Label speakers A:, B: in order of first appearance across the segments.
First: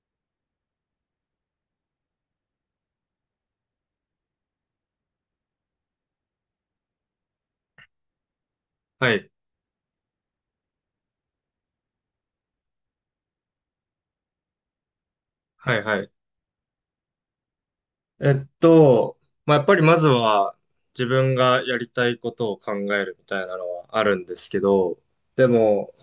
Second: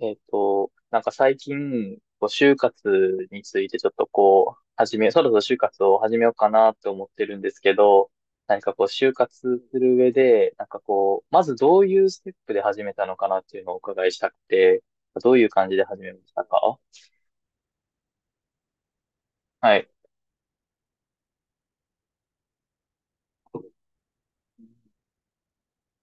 A: なんか最近、就活についてちょっとこう、始め、そろそろ就活を始めようかなって思ってるんですけど、何かこう、就
B: はい、
A: 活する上で、まずどういうステップで始めたのかなっていうのをお伺いしたくて、どういう感
B: は
A: じ
B: い、
A: で始
B: は
A: め
B: い。
A: ましたか？
B: えっと、まあ、やっぱ
A: は
B: り
A: い。
B: まずは自分がやりたいことを考えるみたいなのはあるんですけど、でも、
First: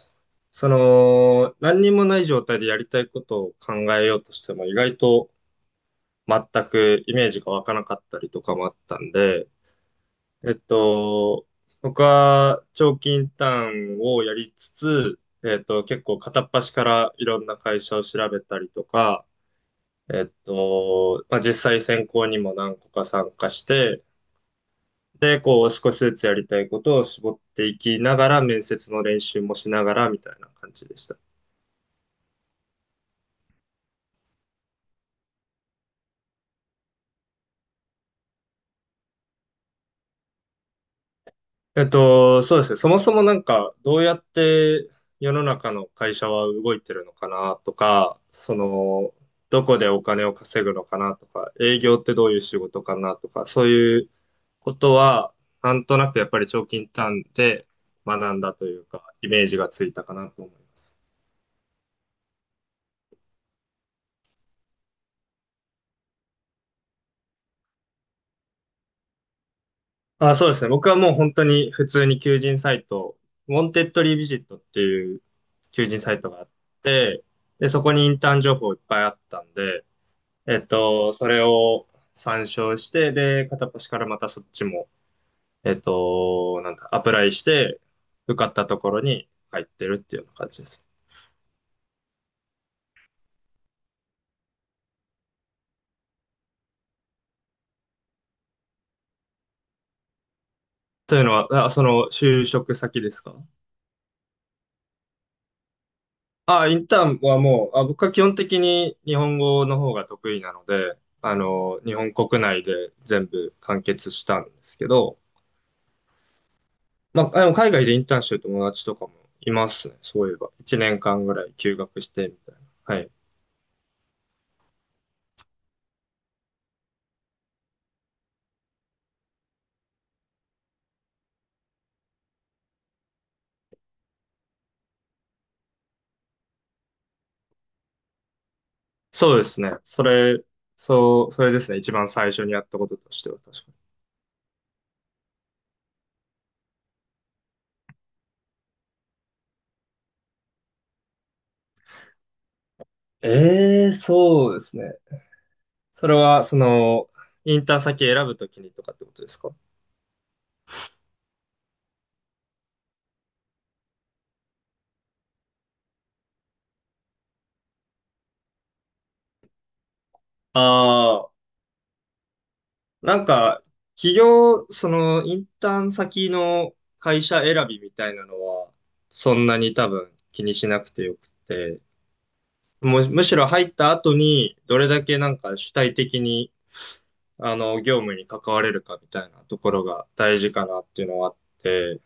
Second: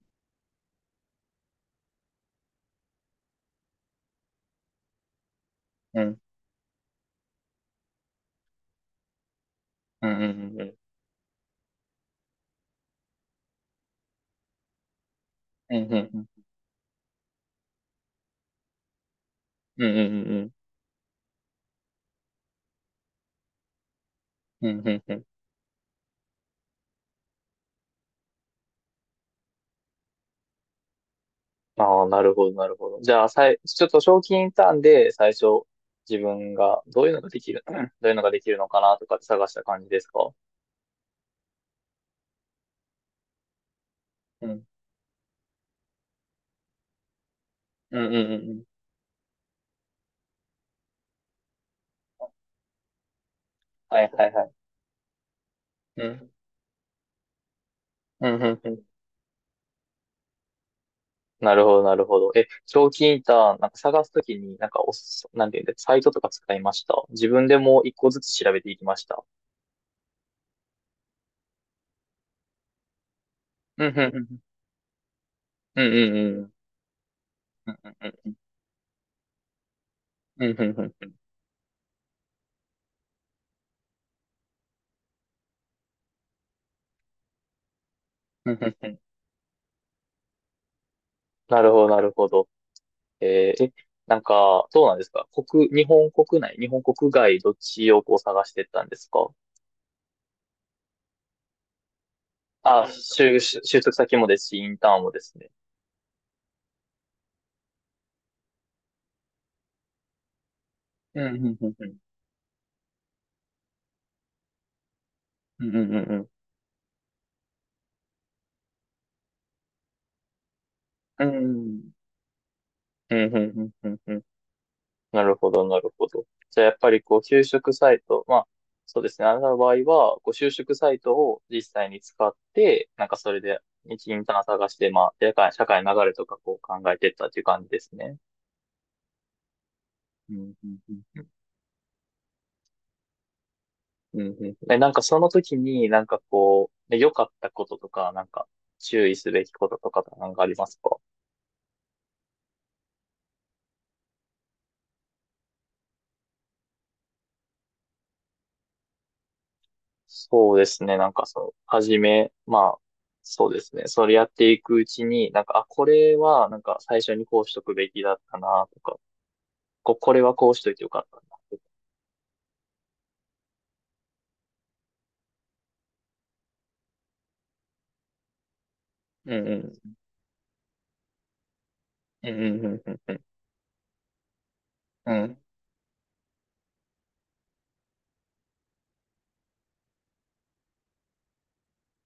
B: 何にもない状態でやりたいことを考えようとしても意外と
A: うん。
B: 全くイメージが湧かなかったりとかもあったんで、
A: うんうん
B: えっ
A: うんうん。
B: と、僕は長期インターンをやりつつ、
A: うんう
B: 結
A: んう
B: 構
A: ん。
B: 片っ端からいろんな会社を調べたりとか、
A: うんうんうんうん。
B: まあ、実際選考にも何個か参加して、
A: うんうんうん。
B: で、こう少しずつやりたいことを絞っていきながら、面接の練習もしながらみたいな感じでした。
A: ああ、なるほど、なるほど。じゃあ、さい、ちょっと賞金ターンで最初、自分がどういうのができる、どういうのができるのかなとかって探した感じですか？
B: そうですね。そもそもなんか、どうやっ
A: うん。
B: て世の中の会社は動いてるのかなと
A: うんうん
B: か、
A: うんうん。
B: どこでお金を稼ぐのかなとか、営業ってどういう仕事かなとか、そうい
A: は
B: う
A: いはいはい。
B: ことは、なんと
A: う
B: なくやっ
A: ん。
B: ぱり長期インターンで
A: う
B: 学
A: んう
B: んだ
A: ん
B: と
A: う
B: い
A: ん。
B: うか、イメージがついたかなと思います。
A: なるほど、なるほど。え、賞金ターン、なんか探すときに、なんかおす、なんていうんだ、サイトとか使いました？自分でもう一個ずつ調べていきました？
B: あ、そうですね。僕はもう本当に普通に求人サイト、ウォン
A: う
B: テ
A: ん
B: ッ
A: うん
B: ド
A: う
B: リ
A: ん
B: ー
A: う
B: ビ
A: ん。
B: ジットっていう
A: うん
B: 求
A: う
B: 人サ
A: ん
B: イトが
A: う
B: あっ
A: ん。
B: て、で、
A: うん
B: そこに
A: う
B: イン
A: ん
B: タ
A: う
B: ーン情報いっぱいあったんで、
A: ん。うんうんうん。
B: それを参照して、で、片っ端からまたそっちも、なんだ、アプライして、受か
A: う
B: っ
A: んう
B: た
A: ん
B: と
A: う
B: こ
A: ん。
B: ろに入ってるっていうような感じです。
A: なるほど、なるほど。えーえ、なんか、そうなんですか？日本国内、日本国外、どっちをこう探してったんですか？
B: というのは、あ、その就職
A: あ、
B: 先ですか？
A: 就職先もですし、インターンもですね。
B: あ、インターンはもう、あ、僕は基本的に日本語の方が得意なので、
A: うん、うん、うん、う
B: 日
A: ん、
B: 本国内で全部完結したんですけど、
A: うん、うん、
B: まあ、でも海外でインターンしてる友達とかもいますね。そういえば。1年
A: う
B: 間ぐ
A: ん、う
B: らい休
A: ん、
B: 学してみたいな。はい。
A: うん、うん、うんうんうん。なるほど、なるほど。じゃあ、やっぱりこう、就職サイト、まあ、そうですね。あなたの場合は、こう、就職サイトを実際に使って、なんかそれで、一インターン探して、まあ、社会の流れとかこう考えてったっていう感じですね。
B: そうですね。そ
A: う
B: れ、
A: んうんうん
B: そう、それですね。一番最初にやったこととしては確かに。
A: うんうん。え、なんかその時になんかこう、ね、良かったこととか、なんか注意すべきこととかなんかありますか？
B: ええ、そうですね。それは、インターン先選ぶときにとかってことですか？
A: そうですね。なんかその、はじめ、まあ、そうですね。それやっていくうちに、なんか、あ、これはなんか最初にこうしとくべきだったなとか、これはこうしといてよかったな
B: ああ、
A: とか。
B: なんか、企業、その、インターン先の会社選びみたいなのは、
A: う
B: そん
A: んう
B: なに多
A: ん。
B: 分気にしなくてよくて、
A: うんうんうんうん
B: む、
A: うん。
B: むしろ入った後に、どれだ
A: う
B: けな
A: ん。
B: んか主体的に、業務に関われるかみたいなところが大事かなっていうのはあって、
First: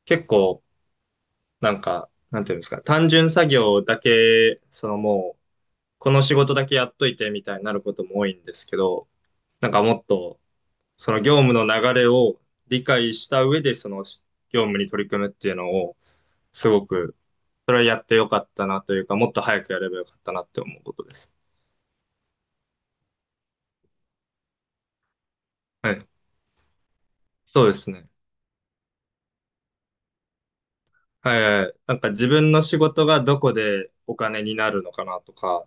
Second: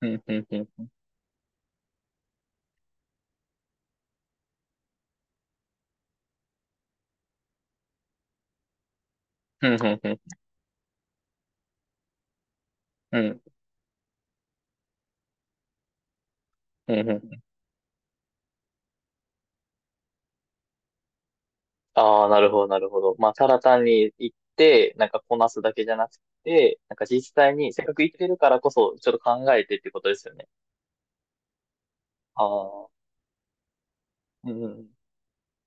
A: うん
B: 結
A: うん
B: 構、
A: うん
B: なんか、なんていうんですか、単純作業だけ、そのもう、この仕事だけやっといてみたいになることも多いんですけど、
A: う
B: な
A: ん。
B: ん
A: う
B: か
A: んう
B: も
A: ん
B: っ
A: うん
B: と、その業務の流れを理解
A: う
B: し
A: ん。
B: た上で、その業務に取り組むっていうのを、すご
A: うんうん
B: く、
A: うん。
B: それはやってよかったなというか、もっと早くやればよかったなって思うことです。
A: ああ、なるほど、なるほど。まあ、ただ単に行って、なんかこなすだけじ
B: は
A: ゃな
B: い。
A: くて、なんか実際
B: そう
A: に、
B: で
A: せっ
B: す
A: かく
B: ね。
A: 行ってるからこそ、ちょっと考えてってことですよね。
B: はいはい。なんか自
A: あ
B: 分の仕
A: あ、
B: 事がどこでお金
A: う
B: に
A: ん、う
B: なる
A: ん、
B: のかなとか、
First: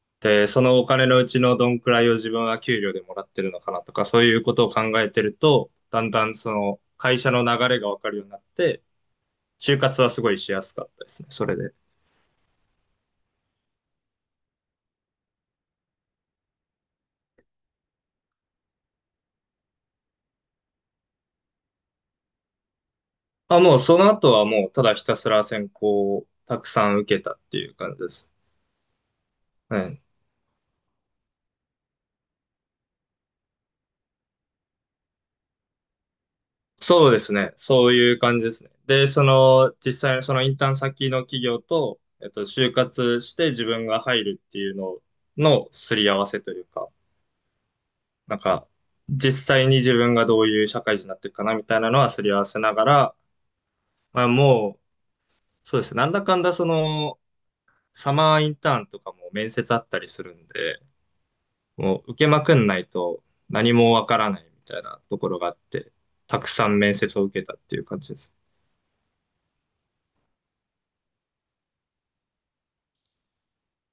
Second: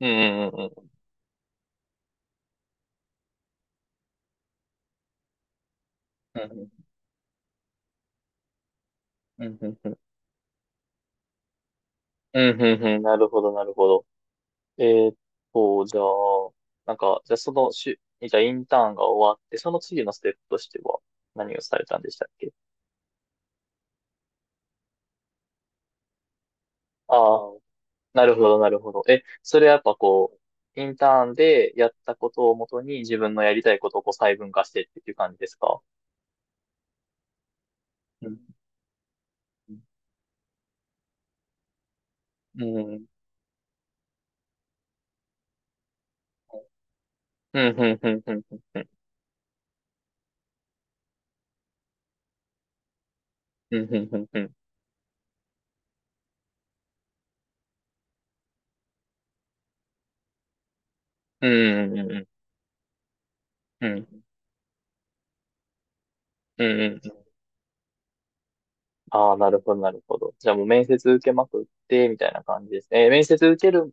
A: う
B: で、
A: ん、
B: そ
A: う
B: のお
A: ん、
B: 金のうちのどんくらいを自分は給料でもらってるのかなとか、そういうことを考えてると、だんだん
A: う
B: そ
A: ん、
B: の会社の流れがわかるようになって、
A: うん、うん、
B: 就
A: うん、う
B: 活はすごいしやすかったですね、それで。
A: ん、うん、うん、なるほど、なるほど。えーっじゃあ、なんか、じゃあそのしゅ、じゃあインターンが終わって、その次のステップとしては、何をされたんでしたっけ？
B: あ、もうその後はもうただひたすら選考をたくさん受けた
A: あ
B: っ
A: あ、
B: ていう感じで
A: な
B: す。
A: るほど、なるほど。え、それはや
B: は
A: っぱ
B: い。
A: こう、インターンでやったことをもとに自分のやりたいことをこう細分化してっていう感じですか？
B: そうですね。そういう
A: うん。
B: 感じですね。で、
A: うん。
B: 実際のそのインターン先の企業と、
A: う
B: 就
A: ん、
B: 活して自分が入るっていうののすり合わせというか、
A: うん、うん、うん、う
B: なん
A: ん、
B: か、実際に自分がどういう社会人になっていくかなみたいなのはすり合わせながら、
A: うん、うん、う
B: ま
A: ん、
B: あ
A: うん、
B: もう、そうですね。なんだかんだその、サマーインターンとかも面接あったりするんで、
A: うん、
B: も
A: う
B: う
A: ん、う
B: 受け
A: ん、
B: まくんないと何
A: う
B: もわか
A: ん、
B: らないみたいなところがあって、たくさん面接を受けたっていう感じです。
A: ああ、なるほど、なるほど。じゃあもう面接受けまくって、みたいな感じですね。えー面接受ける、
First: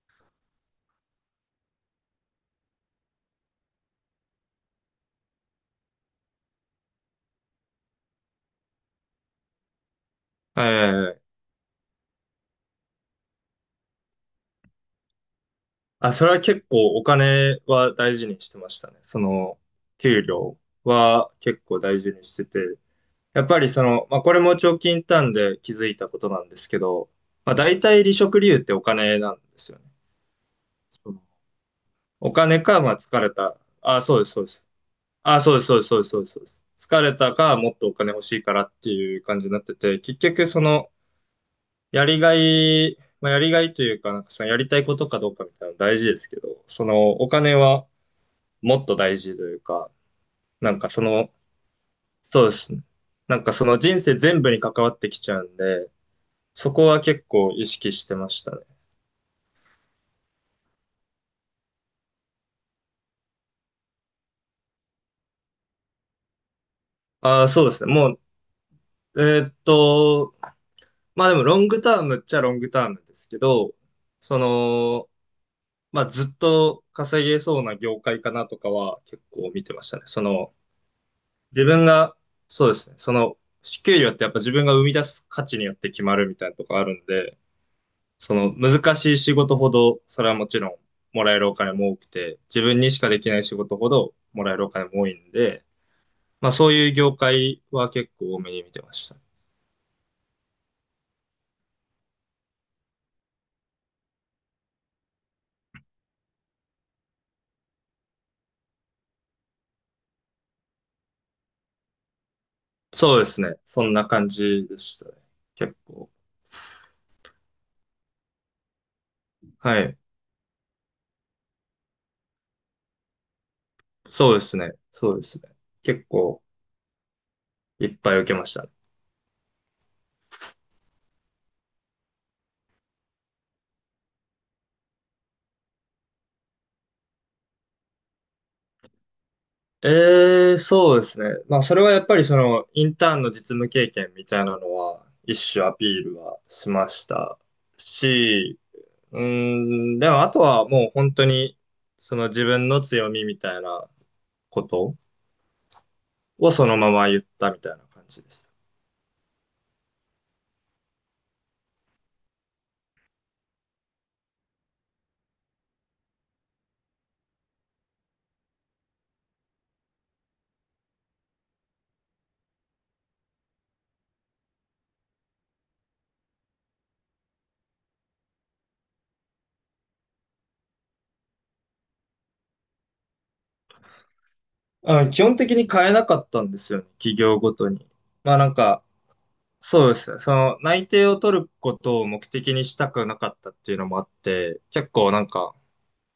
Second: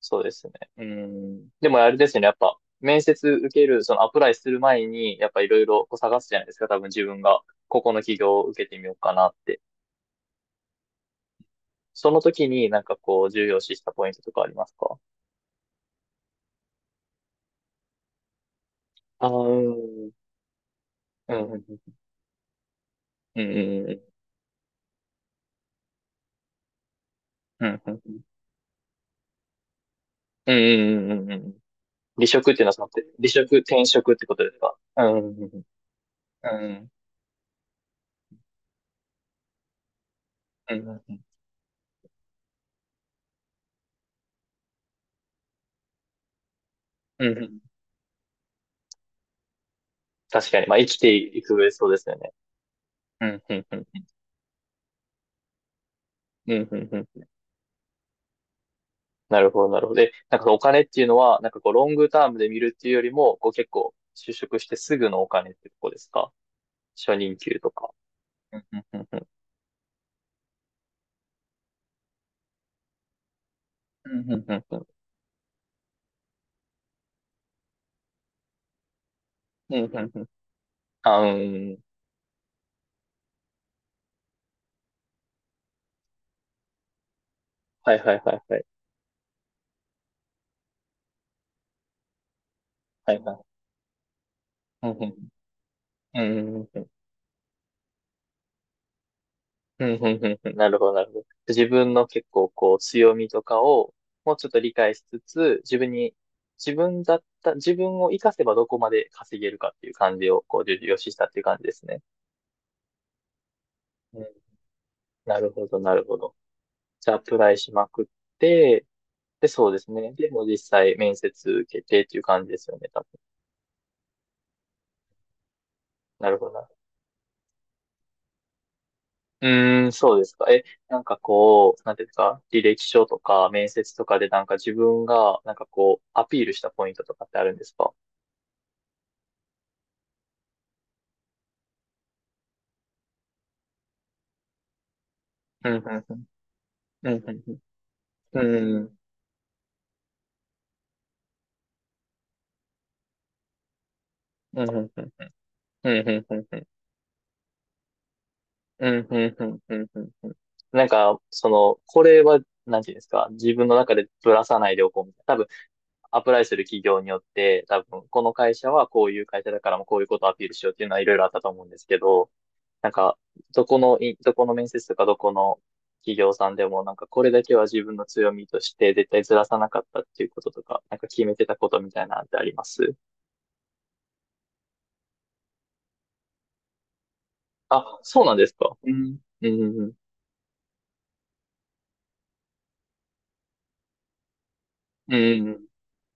A: そうですね。うん。でもあれですよね、やっぱ、面接受ける、そのアプライする前に、やっぱいろいろこう探すじゃないですか、多分自分が、ここの企業を受けてみようかなって。
B: はいはいはい。
A: その時になんかこう重要視したポイントとかありますか？
B: あ、それは結構お金は大事にしてましたね。
A: ああ、うん。う
B: 給
A: ん
B: 料は
A: う
B: 結
A: ん
B: 構大事にしてて。
A: う
B: やっぱり
A: ん
B: まあ、これも長期インターンで気づいたことなんですけど、まあ、
A: う
B: 大
A: んうん
B: 体
A: う
B: 離
A: ん
B: 職理由ってお金なんですよね。
A: うんう
B: そ
A: んうん
B: の
A: うんうん。離
B: お
A: 職っ
B: 金
A: ていうのは
B: か、
A: その、
B: まあ、疲れた。
A: 転
B: あ、
A: 職っ
B: そうで
A: て
B: す、
A: こ
B: そ
A: と
B: うで
A: です
B: す。
A: か？うん
B: あ、
A: う
B: そうで
A: ん
B: す、そうです、そうです、そうです。そうで
A: う
B: す
A: ん
B: 疲れたか、もっとお金欲しいからっていう感じになってて、結局
A: うんうんうん
B: やりがい、まあ、やりがいというか、なんかそのやりたいことかどうかみたいなの大事ですけど、その
A: う
B: お
A: んう
B: 金
A: ん。
B: はもっと大事というか、
A: 確かに、
B: な
A: まあ
B: ん
A: 生
B: か
A: きていく上そうですよね。
B: そうですね。
A: う
B: な
A: ん
B: んか
A: う
B: そ
A: んう
B: の
A: ん
B: 人生全部に関わってきちゃうんで、
A: うん
B: そ
A: う
B: こ
A: んう
B: は結
A: ん。
B: 構意識してましたね。
A: なるほど、なるほど。で、なんかお金っていうのは、なんかこうロングタームで見るっていうよりも、こう結構就職してすぐのお金ってとこですか？初任
B: ああ、
A: 給
B: そ
A: と
B: うです
A: か。
B: ね。も
A: うんうんう
B: う、
A: ん
B: まあでもロングタームっちゃロングタームですけど、
A: うんう
B: そ
A: んうんうん
B: の、まあ、ずっと稼げそうな業界かなとかは結構見て
A: う
B: ま
A: んう
B: したね。
A: ん。あ
B: 自
A: ー、
B: 分が、そうですね、給料ってやっぱ自分が生み出す価値によって決まるみたいなとこあるんで、
A: はいはいは
B: そ
A: い
B: の
A: はい。
B: 難しい仕事ほど、それはもちろんもらえるお金も多くて、自分にしか
A: は
B: で
A: い
B: き
A: は
B: ない
A: い。
B: 仕事ほどもらえるお金
A: うん、
B: も
A: う
B: 多い
A: ん、
B: んで、
A: う
B: まあ
A: ん、
B: そう
A: うん、
B: いう業界は結構多めに見てました。
A: うん、うん、うん、なるほど、なるほど。自分の結構こう強みとかをもうちょっと理解しつつ、自分に、自分だった、自分を活かせばどこまで稼げるかっていう感じをこう重要視したっていう感じですね。
B: そうですね。そんな
A: うん、
B: 感じでしたね。
A: なるほ
B: 結
A: ど、なる
B: 構。
A: ほど。じゃあアプライしまくって、で、そうで
B: は
A: す
B: い。
A: ね。でも実際面接受けてっていう感じですよね、多分。
B: そうですね。そうですね。結
A: なる
B: 構
A: ほど。
B: いっぱい受けましたね。ええ、そうですね。まあ、それはやっぱりインターンの実務経験みたいなのは、一種アピールはしましたし、うーでもあとはもう本当に、その自分の強みみたいなことをそのまま言ったみたいな感じです。
A: うん、うん、うん、うん、うん。うん。なんか、その、これは、なんていうんですか、自分の中でぶらさないでおこうみたいな。多分、アプライする企業によって、多分、この会社はこういう会社だからもこういうことをアピールしようっていうのはいろいろあったと思うんですけど、なんか、どこの面接とかどこの企業さんでも、なんかこれだけは自分の強みとして絶対ずらさなかったっていうこととか、なんか決めてたことみたいなのってあります？
B: あ、基本的に変えなかったんですよね、企業ごとに。
A: あ、そうな
B: ま
A: ん
B: あ
A: で
B: な
A: す
B: ん
A: か。
B: か、
A: うん。う
B: そう
A: ん。
B: ですね。その内定を取ることを目的にしたくなかったっていうのもあって、結構
A: う
B: なん
A: ん。う
B: か、
A: ん。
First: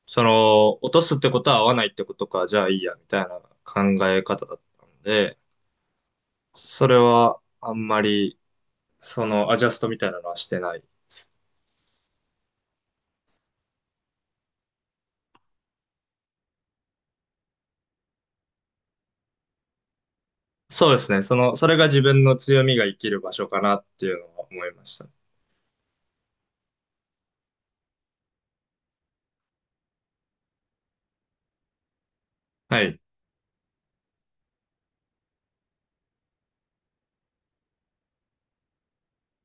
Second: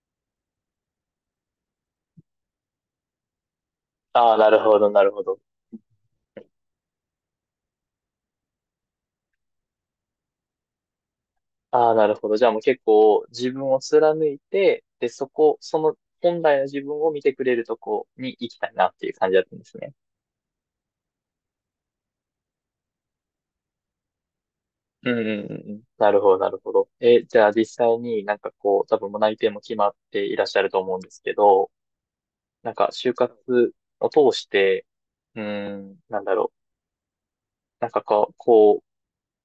B: 落とすってことは合わないってことか、じゃあいいや、みたいな考え
A: ああ、
B: 方
A: な
B: だっ
A: るほ
B: た
A: ど、
B: ん
A: なるほ
B: で、
A: ど。
B: それはあんまり、アジャストみたいなのはしてない。
A: ああ、なるほど。じゃあもう結構自分を貫いて、で、その本来の自分を見てくれるとこに行きたいなっていう感じだったんですね。
B: そうですね。それが自分の強みが生きる場所かなっていうのは思いました。
A: うんうんうんうん。なるほど、なるほど。え、じゃあ実際になんかこう、多分もう内定も決まっていらっしゃると思うんですけど、なん
B: は
A: か
B: い。
A: 就活を通して、うーん、なんだろう。なんかこう、こ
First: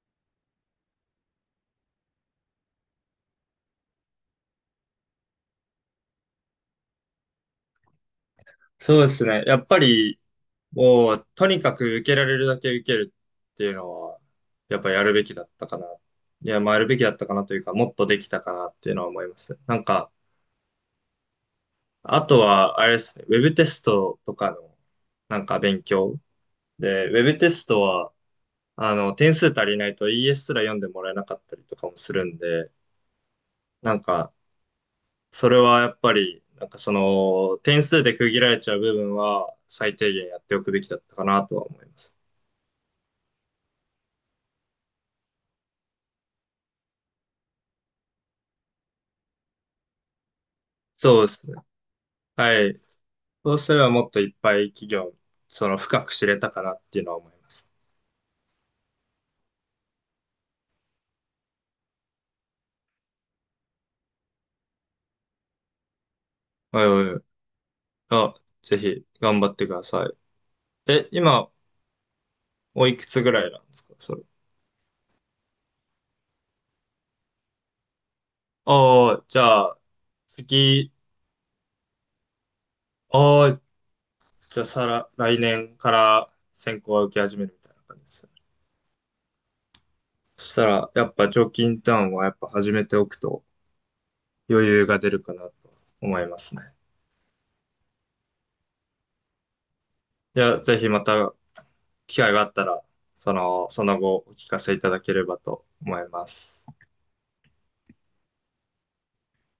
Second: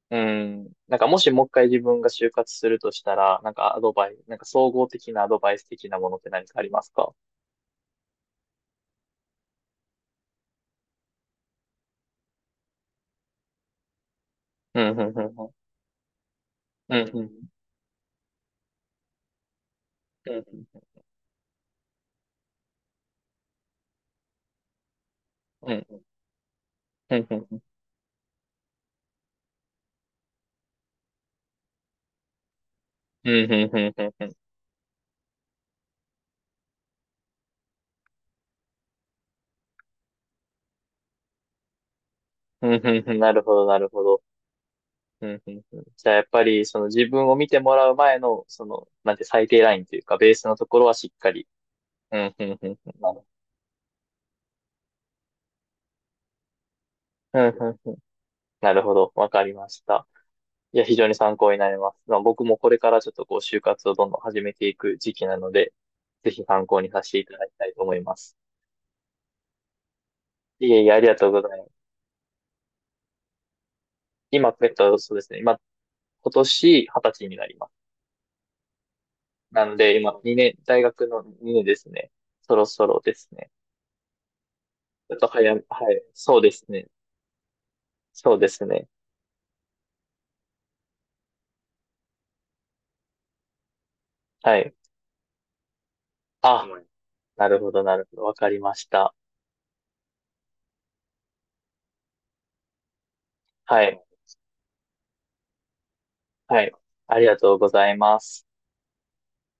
A: う、うーなんかもしもう一回自分が就活するとしたら、なんかアドバイス、なんか総合的なアドバイス的なものって何かありますか？
B: そうですね。やっぱり、もう、とにかく受けられるだけ受けるっていうのは、や
A: う
B: っ
A: ん、
B: ぱ
A: うん、
B: や
A: う
B: るべ
A: ん、
B: き
A: う
B: だっ
A: ん。
B: たかな。いや、まあやる
A: う
B: べき
A: ん
B: だっ
A: う
B: た
A: ん
B: かなというか、もっとできたかなっていうのは思います。なんか、
A: うん、
B: あとは、あれですね、ウェブテストとかの、なんか
A: う
B: 勉
A: ん、
B: 強。で、ウ
A: う
B: ェ
A: ん、う
B: ブ
A: ん、
B: テ
A: うん、
B: ストは、点数足りないと ES すら読んでもらえなかったりとかもするんで、
A: うん、うん、うん、
B: なん
A: うん、
B: か、それはやっぱり、なんか点数で区切られちゃう部分は、最低限やっておくべきだったかなとは思います。
A: うん、うん、なるほど、なるほど。うん、うん、うん。じゃあ、やっぱり、その自分を見てもらう前の、その、なんて最低ラインというか、ベースのところはしっ
B: そう
A: か
B: で
A: り。
B: すね。
A: うん、うん、
B: は
A: うん、う
B: い。
A: ん、なる、
B: そうすればもっといっぱい企業、深く知れたかなっていうのは思い
A: うん
B: ます。
A: うんうん、なるほど。わかりました。いや、非常に参考になります。まあ、僕もこれからちょっとこう、就活をどんどん始めていく時期なので、ぜひ参考
B: はい
A: に
B: は
A: さ
B: い
A: せて
B: はい。
A: いただきたいと思いま
B: あ、
A: す。
B: ぜひ、頑張ってください。
A: いえいえ、あり
B: え、
A: がとうご
B: 今、
A: ざいます。
B: おいくつぐらいなんですかそれ？
A: 今、そうですね。今、今年二十歳になります。
B: ああ、じゃ
A: なん
B: あ、
A: で、今、2年、大
B: 次、
A: 学の2年ですね。そろそろです
B: あ
A: ね。
B: あ、じゃあ、さら、
A: ちょっと
B: 来
A: 早め、
B: 年
A: は
B: か
A: い。
B: ら
A: そうです
B: 選
A: ね。
B: 考は受け始めるみたいな感じですね。
A: そうですね。
B: そしたら、やっぱ、常勤ターンはやっぱ始めておくと
A: は
B: 余
A: い。
B: 裕が出るかなと思いますね。
A: あ、はい、なるほど、なるほど。わかりました。
B: いや、ぜひまた機会があったら、
A: は
B: その
A: い。
B: 後お聞かせいただければと思いま
A: は
B: す。
A: い。ありがとうございます。